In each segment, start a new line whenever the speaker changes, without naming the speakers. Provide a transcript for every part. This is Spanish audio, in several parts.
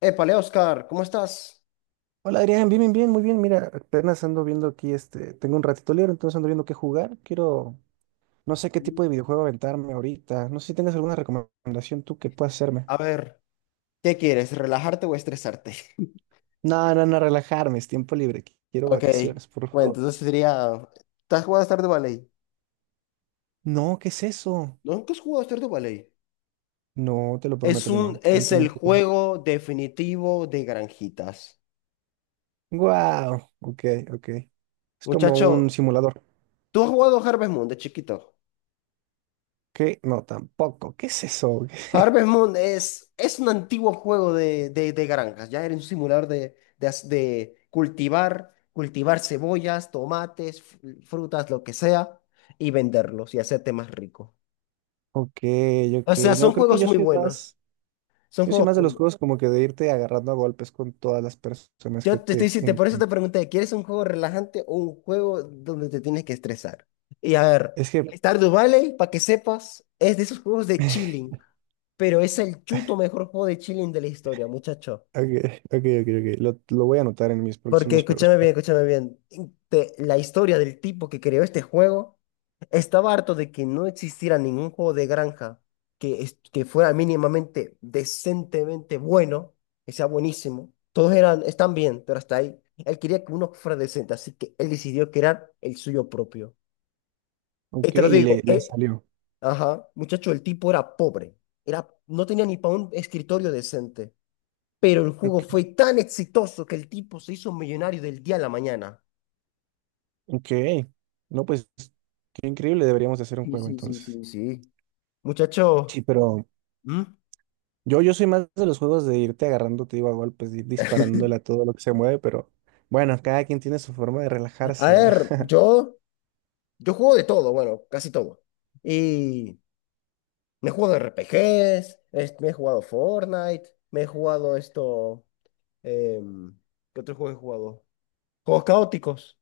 Épale, Oscar, ¿cómo estás?
Hola Adrián, bien, bien, bien, muy bien. Mira, apenas ando viendo aquí, tengo un ratito libre, entonces ando viendo qué jugar. Quiero, no sé qué
Mm.
tipo de videojuego aventarme ahorita. No sé si tengas alguna recomendación tú que puedas hacerme.
A ver, ¿qué quieres? ¿Relajarte o estresarte?
No, no, no, relajarme, es tiempo libre. Quiero
Ok,
vacaciones, por
bueno,
favor.
entonces sería. ¿Te has jugado a Stardew de Valley?
No, ¿qué es eso?
¿Nunca has jugado a Stardew Valley?
No, te lo
Es
prometo que
un,
no.
es
Cuéntame
el
un poco.
juego definitivo de granjitas.
Wow, ok, ok. Es como un
Muchacho,
simulador.
¿tú has jugado a Harvest Moon de chiquito?
¿Qué? No, tampoco. ¿Qué es eso?
Harvest Moon es un antiguo juego de granjas, ya era un simulador de cultivar cebollas, tomates, frutas, lo que sea, y venderlos y hacerte más rico.
Ok,
O
ok.
sea, son
No, creo que
juegos
yo
muy
soy
buenos,
más.
son
Yo soy
juegos
más de los
buenos.
juegos como que de irte agarrando a golpes con todas las personas que
Yo te estoy
te
diciendo, por eso te
encuentras.
pregunté, ¿quieres un juego relajante o un juego donde te tienes que estresar? Y a ver,
Es que, ok,
Stardew Valley, para que sepas, es de esos juegos de chilling, pero es el chuto mejor juego de chilling de la historia, muchacho.
ok, ok, ok. Lo voy a anotar en mis
Porque
próximos juegos.
escúchame bien, escúchame bien. La historia del tipo que creó este juego estaba harto de que no existiera ningún juego de granja que fuera mínimamente, decentemente bueno, que sea buenísimo. Todos eran, están bien, pero hasta ahí. Él quería que uno fuera decente, así que él decidió crear el suyo propio. Y
Ok,
te lo
y
digo,
le salió.
ajá, muchacho, el tipo era pobre. Era, no tenía ni para un escritorio decente. Pero el
Ok,
juego fue tan exitoso que el tipo se hizo millonario del día a la mañana.
ok. No, pues, qué increíble, deberíamos de hacer un
Sí,
juego
sí, sí,
entonces.
sí, sí. Muchacho,
Sí, pero
¿Mm?
yo soy más de los juegos de irte agarrando, te digo, a golpes, de ir disparándole a todo lo que se mueve, pero bueno, cada quien tiene su forma de
A
relajarse, ¿va?
ver, yo juego de todo, bueno, casi todo. Y me he jugado RPGs, me he jugado Fortnite, me he jugado esto, em, ¿qué otro juego he jugado? Juegos caóticos,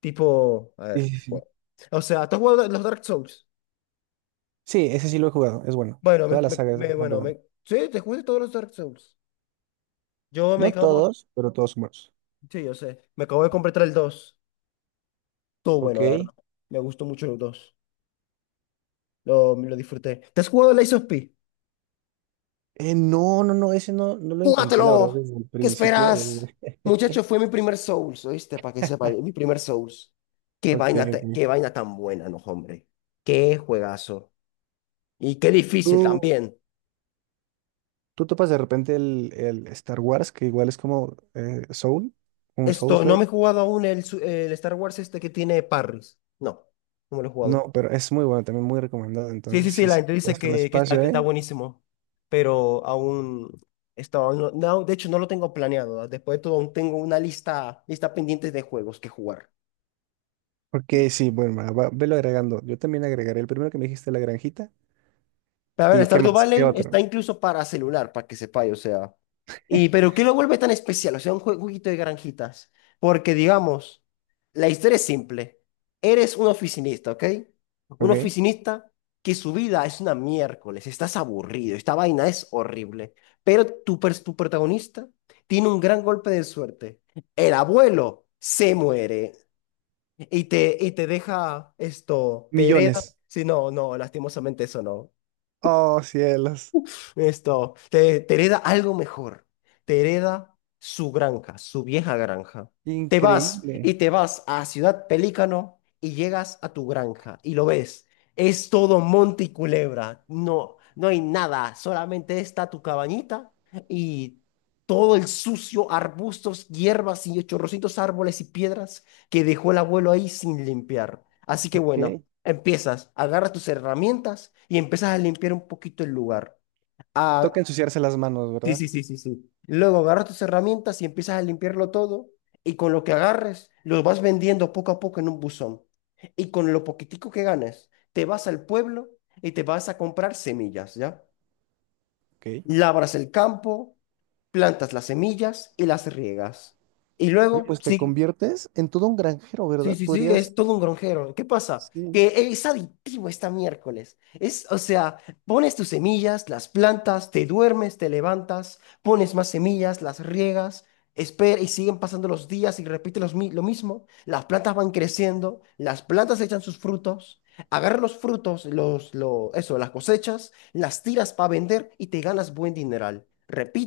tipo, a
Sí,
ver,
sí,
¿qué
sí.
juego? O sea, ¿tú has jugado los Dark Souls?
Sí, ese sí lo he jugado, es bueno.
Bueno,
Toda la saga es bastante buena.
sí, te jugué todos los Dark Souls. Yo me
No
acabo,
todos, pero todos son buenos.
sí, yo sé, me acabo de completar el dos. Todo
Ok.
bueno, la verdad. Me gustó mucho el dos. Lo disfruté. ¿Te has jugado el Lies of P?
No, no, no, ese no, no lo intenté, la verdad,
¡Júgatelo!
desde el
¿Qué
principio.
esperas?
Desde...
Muchacho, fue mi primer Souls, ¿oíste? Para que sepa, mi primer Souls. Qué
Ok,
vaina, ta-
ok.
qué vaina tan buena, no, hombre. Qué juegazo. Y qué difícil
¿Tú,
también.
tú topas de repente el Star Wars, que igual es como Soul, un
Esto, no me he
Souls-like?
jugado aún el Star Wars este que tiene Parris. No, no me lo he
No,
jugado.
pero es muy bueno, también muy recomendado.
Sí, sí,
Entonces,
sí,
sí,
la
sí,
gente
puede
dice
ser un
que, que está,
espacio,
que está
¿eh?
buenísimo, pero aún está, no, no, de hecho no lo tengo planeado. Después de todo, aún tengo una lista pendiente de juegos que jugar.
Ok, sí, bueno, velo agregando. Yo también agregaré el primero que me dijiste, La Granjita.
A ver,
¿Y qué
Stardew
más? ¿Qué
Valley
otro?
está incluso para celular, para que sepáis, o sea. Pero ¿qué lo vuelve tan especial? O sea, un jueguito de granjitas. Porque, digamos, la historia es simple. Eres un oficinista, ¿ok? Un
Ok.
oficinista que su vida es una miércoles, estás aburrido, esta vaina es horrible. Pero tu protagonista tiene un gran golpe de suerte. El abuelo se muere y te deja esto, te hereda.
Millones.
Sí, no, no, lastimosamente eso no.
Oh, cielos.
Esto, te hereda algo mejor. Te hereda su granja, su vieja granja. Te vas
Increíble.
y te vas a Ciudad Pelícano y llegas a tu granja y lo ves. Es todo monte y culebra. No, no hay nada. Solamente está tu cabañita y todo el sucio, arbustos, hierbas y chorrocitos árboles y piedras que dejó el abuelo ahí sin limpiar. Así que bueno,
Ok.
empiezas, agarras tus herramientas y empiezas a limpiar un poquito el lugar. Ah,
Toca ensuciarse las manos,
sí,
¿verdad?
sí, sí, sí, sí. Luego agarras tus herramientas y empiezas a limpiarlo todo. Y con lo que agarres, lo vas vendiendo poco a poco en un buzón. Y con lo poquitico que ganes, te vas al pueblo y te vas a comprar semillas, ¿ya?
Ok.
Labras el campo, plantas las semillas y las riegas. Y
Oye,
luego,
pues te
sí.
conviertes en todo un granjero,
Sí,
¿verdad?
sí, sí, es
Podrías,
todo un gronjero. ¿Qué pasa?
sí,
Que es adictivo esta miércoles. O sea, pones tus semillas, las plantas, te duermes, te levantas, pones más semillas, las riegas, espera y siguen pasando los días y repite lo mismo. Las plantas van creciendo, las plantas echan sus frutos, agarras los frutos, las cosechas, las tiras para vender y te ganas buen dineral.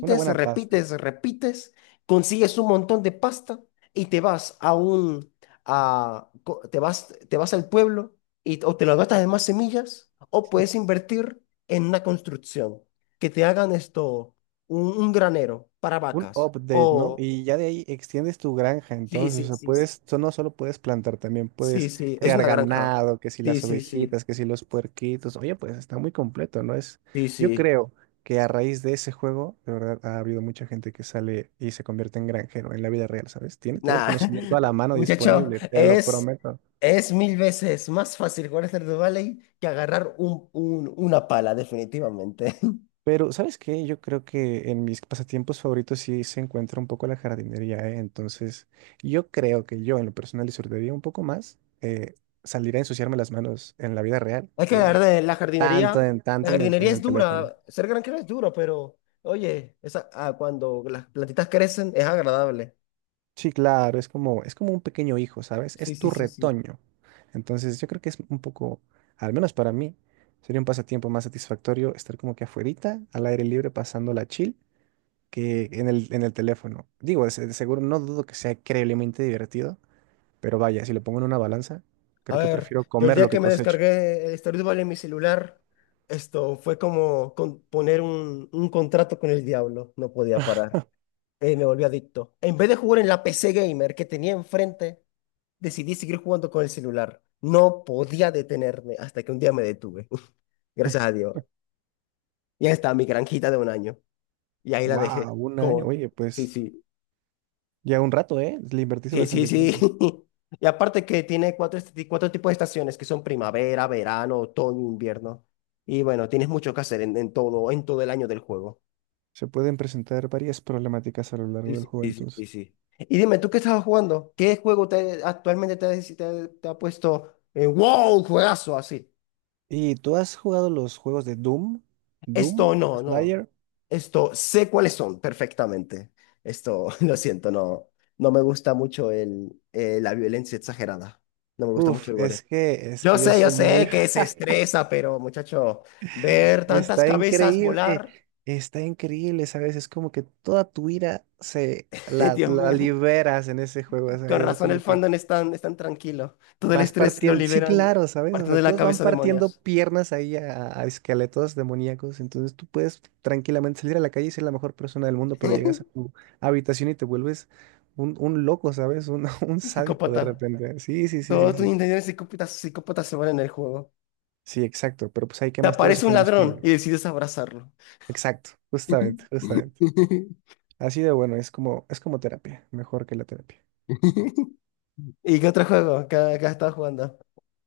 una buena
repites,
pasta,
repites, consigues un montón de pasta y te vas a un a- co- te vas al pueblo y o te lo gastas en más semillas o puedes invertir en una construcción que te hagan esto, un granero para
un
vacas
update, ¿no?
o.
Y ya de ahí extiendes tu granja,
Sí,
entonces, o
sí,
sea,
sí, sí.
puedes, no solo puedes plantar, también
Sí,
puedes
sí, es
criar
una granja.
ganado, que si
Sí,
las
sí, sí,
ovejitas, que si los puerquitos, oye, pues está muy completo, ¿no? Es,
sí,
yo
sí.
creo que a raíz de ese juego, de verdad, ha habido mucha gente que sale y se convierte en granjero en la vida real, ¿sabes? Tiene todo el
Nada,
conocimiento a la mano
muchacho,
disponible, te lo
es,
prometo.
es mil veces más fácil jugar Stardew Valley que agarrar una pala, definitivamente.
Pero, ¿sabes qué? Yo creo que en mis pasatiempos favoritos sí se encuentra un poco la jardinería, ¿eh? Entonces, yo creo que yo en lo personal disfrutaría un poco más salir a ensuciarme las manos en la vida real
Es que la
que
verdad, la jardinería, la
tanto en
jardinería
en el
es
teléfono.
dura, ser granjero es duro, pero oye, esa, cuando las plantitas crecen es agradable.
Sí, claro, es como un pequeño hijo, ¿sabes?
Sí,
Es
sí,
tu
sí, sí.
retoño. Entonces, yo creo que es un poco, al menos para mí, sería un pasatiempo más satisfactorio estar como que afuerita, al aire libre, pasándola chill que en en el teléfono. Digo, de seguro no dudo que sea increíblemente divertido, pero vaya, si lo pongo en una balanza,
A
creo que
ver,
prefiero
yo el
comer lo
día que
que
me
cosecho.
descargué el Stardew Valley en mi celular, esto fue como poner un contrato con el diablo, no podía parar. Me volví adicto. En vez de jugar en la PC gamer que tenía enfrente, decidí seguir jugando con el celular. No podía detenerme hasta que un día me detuve. Gracias a Dios. Ya está mi granjita de un año. Y ahí la dejé.
Wow, un año.
Como.
Oye,
Sí,
pues
sí,
ya un rato, ¿eh? Le invertiste
sí, sí,
bastante
sí.
tiempo.
Y aparte que tiene cuatro tipos de estaciones que son primavera, verano, otoño, invierno. Y bueno, tienes mucho que hacer en todo el año del juego.
Se pueden presentar varias problemáticas a lo
Sí,
largo del
sí,
juego,
sí, sí,
entonces.
sí, sí. Y dime, ¿tú qué estabas jugando? ¿Qué juego actualmente te ha puesto en wow, juegazo así?
¿Y tú has jugado los juegos de Doom?
Esto
¿Doom?
no, no.
¿Slayer?
Esto sé cuáles son perfectamente. Esto, lo siento, no. No me gusta mucho la violencia exagerada. No me gusta mucho
Uf,
el gore.
es que yo
Yo
soy muy...
sé que se estresa, pero muchacho, ver tantas
Está
cabezas
increíble,
volar.
está increíble, ¿sabes? Es como que toda tu ira se
Dios
la
mío,
liberas en ese juego,
con
¿sabes? Es
razón el
como que
fandom es tan, tranquilo. Todo el
vas
estrés lo
partiendo, sí,
liberan
claro, ¿sabes? O
partiendo
sea,
de la
todos van
cabeza
partiendo
demonios.
piernas ahí a esqueletos demoníacos, entonces tú puedes tranquilamente salir a la calle y ser la mejor persona del mundo, pero llegas a tu habitación y te vuelves un loco, ¿sabes? Un, un sádico de
Psicópata.
repente. Sí, sí, sí, sí,
Todos tus
sí.
intenciones psicópatas, psicópatas se van en el juego.
Sí, exacto, pero pues ahí
Te
quemas todo ese
aparece un ladrón y
combustible.
decides abrazarlo.
Exacto, justamente, justamente. Así de bueno, es como terapia, mejor que la terapia.
¿Y qué otro juego? ¿Qué has jugando?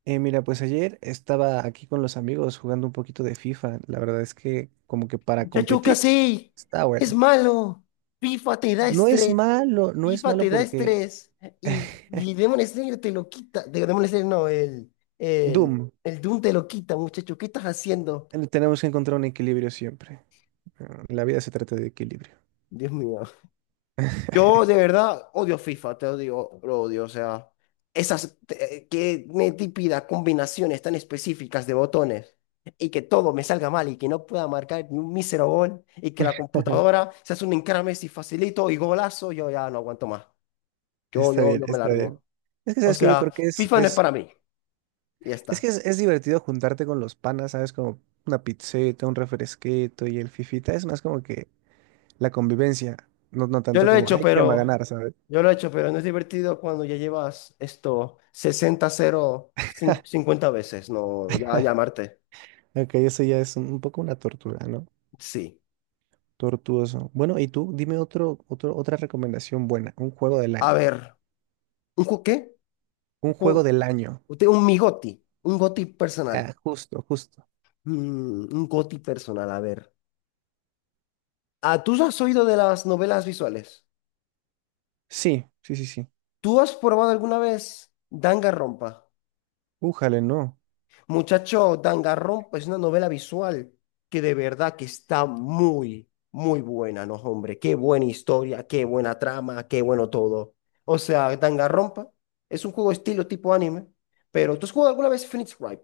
Mira, pues ayer estaba aquí con los amigos jugando un poquito de FIFA. La verdad es que como que para
Muchacho, ¿qué
competir
hacéis?
está
Es
bueno.
malo. FIFA te da
No es
estrés.
malo, no es
FIFA
malo
te da
porque
estrés. Y, y Demon Slayer te lo quita. Demon Slayer no, el,
Doom,
el Doom te lo quita, muchacho. ¿Qué estás haciendo?
tenemos que encontrar un equilibrio siempre. La vida se trata de equilibrio.
Dios mío. Yo de verdad odio FIFA, te odio, lo odio. O sea, qué me típida combinaciones tan específicas de botones y que todo me salga mal y que no pueda marcar ni un mísero gol y que la computadora se hace un encrame si facilito y golazo, yo ya no aguanto más. Yo,
Está
yo,
bien,
yo me
está
largo.
bien. Es que
O
sabes que yo
sea,
creo que
FIFA no es para mí. Y ya
es que
está.
es divertido juntarte con los panas, ¿sabes? Como una pizzeta, un refresquito y el fifita. Es más como que la convivencia, no, no
Yo
tanto
lo he
como,
hecho,
ay, ¿quién va a
pero,
ganar, sabes?
yo lo he hecho, pero no es divertido cuando ya llevas esto 60 cero 50 veces, no, ya llamarte.
Ok, eso ya es un poco una tortura, ¿no?
Sí.
Tortuoso. Bueno, y tú, dime otra recomendación buena, un juego del
A
año.
ver, ¿Qué?
Un
Un,
juego
ju-
del año.
usted- un mi goti, un goti personal.
Ah, justo, justo.
Mm, un goti personal, a ver. Ah, ¿tú has oído de las novelas visuales?
Sí, sí, sí, sí.
¿Tú has probado alguna vez Danganronpa?
Újale, no.
Muchacho, Danganronpa es una novela visual que de verdad que está muy, muy buena, ¿no, hombre? Qué buena historia, qué buena trama, qué bueno todo. O sea, Danganronpa es un juego estilo tipo anime, pero ¿tú has jugado alguna vez Phoenix Wright?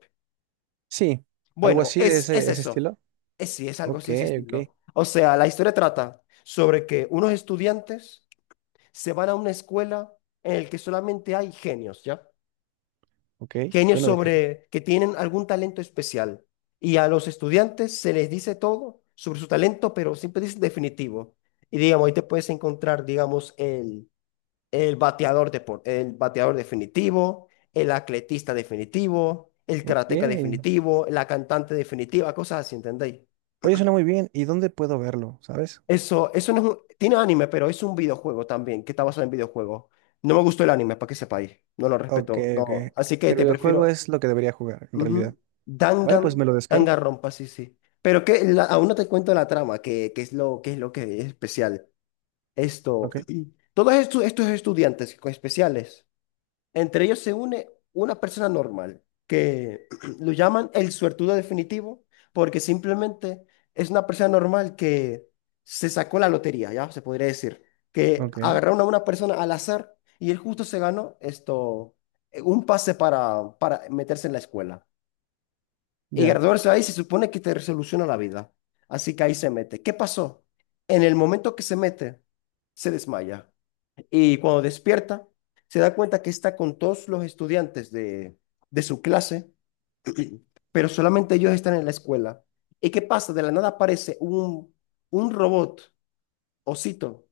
Sí, algo
Bueno,
así de
es
ese
eso.
estilo.
Sí, es algo
Ok,
así, ese
ok,
estilo. O sea, la historia trata sobre que unos estudiantes se van a una escuela en la que solamente hay genios, ¿ya?
ok,
Genios
lleno de gente.
sobre que tienen algún talento especial. Y a los estudiantes se les dice todo sobre su talento, pero siempre dicen definitivo. Y digamos, ahí te puedes encontrar, digamos, el bateador definitivo, el atletista definitivo, el
Ok.
karateca definitivo, la cantante definitiva, cosas así, ¿entendéis?
Oye, suena muy bien. ¿Y dónde puedo verlo, sabes?
Eso no es un, tiene anime, pero es un videojuego también, que está basado en videojuegos. No me gustó el anime, para que sepáis. No lo
Ok,
respeto,
ok.
no. Así que
El
te
videojuego
prefiero.
es lo que debería jugar, en realidad.
Ujú.
Vale, pues
Dangan,
me lo descargo.
Danganronpa, sí, sí. Pero aún no te cuento la trama, que es lo que es especial. Esto,
Ok,
todos estos estudiantes especiales entre ellos se une una persona normal, que lo llaman el suertudo definitivo, porque simplemente es una persona normal que se sacó la lotería, ya se podría decir, que
ok.
agarraron a una persona al azar y él justo se ganó esto, un pase para meterse en la escuela. Y
Ya.
graduarse ahí se supone que te resoluciona la vida. Así que ahí se mete. ¿Qué pasó? En el momento que se mete, se desmaya. Y cuando despierta, se da cuenta que está con todos los estudiantes de su clase, pero solamente ellos están en la escuela. ¿Y qué pasa? De la nada aparece un robot, osito,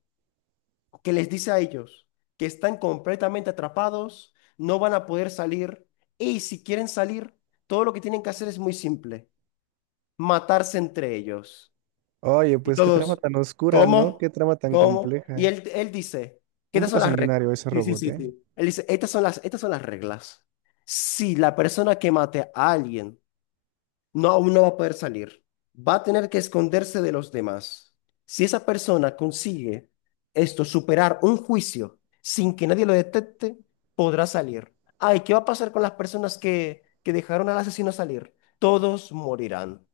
que les dice a ellos que están completamente atrapados, no van a poder salir, y si quieren salir, todo lo que tienen que hacer es muy simple, matarse entre ellos.
Oye,
Y
pues qué trama
todos,
tan oscura, ¿no? Qué
¿cómo?
trama tan
¿Cómo? Y
compleja.
él dice, que
Un
estas
poco
son las reglas.
sanguinario ese
Sí, sí,
robot,
sí,
¿eh?
sí. Él dice, estas son las reglas. Si la persona que mate a alguien no, aún no va a poder salir, va a tener que esconderse de los demás. Si esa persona consigue esto, superar un juicio sin que nadie lo detecte, podrá salir. Ay, ¿qué va a pasar con las personas que dejaron al asesino salir? Todos morirán.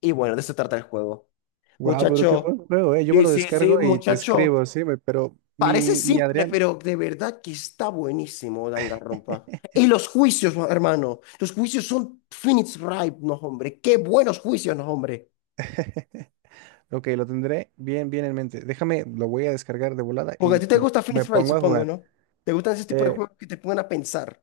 Y bueno, de eso trata el juego.
Guau, pero qué buen
Muchacho,
juego, ¿eh? Yo me
sí,
lo
sí,
descargo
sí,
y te escribo,
muchacho.
sí, pero
Parece
mi
simple,
Adrián.
pero de verdad que está buenísimo, Danganronpa. Y los juicios, hermano. Los juicios son Phoenix Wright, no, hombre. Qué buenos juicios, no, hombre.
Ok, lo tendré bien, bien en mente. Déjame, lo voy a descargar de volada
Porque a
y
ti te gusta
me
Phoenix Wright,
pongo a
supongo,
jugar.
¿no? ¿Te gustan ese tipo de
Eh,
juegos que te pongan a pensar?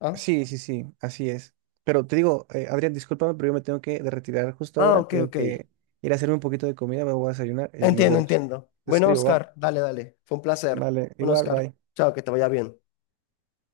¿Ah?
sí, sí, sí, así es. Pero te digo, Adrián, discúlpame, pero yo me tengo que de retirar justo
Ah,
ahora.
ok,
Tengo
ok.
que ir a hacerme un poquito de comida, me voy a desayunar y nos
Entiendo,
vemos.
entiendo.
Te
Bueno,
escribo, ¿va?
Oscar, dale, dale. Fue un placer.
Vale,
Bueno,
igual,
Oscar,
bye.
chao, que te vaya bien.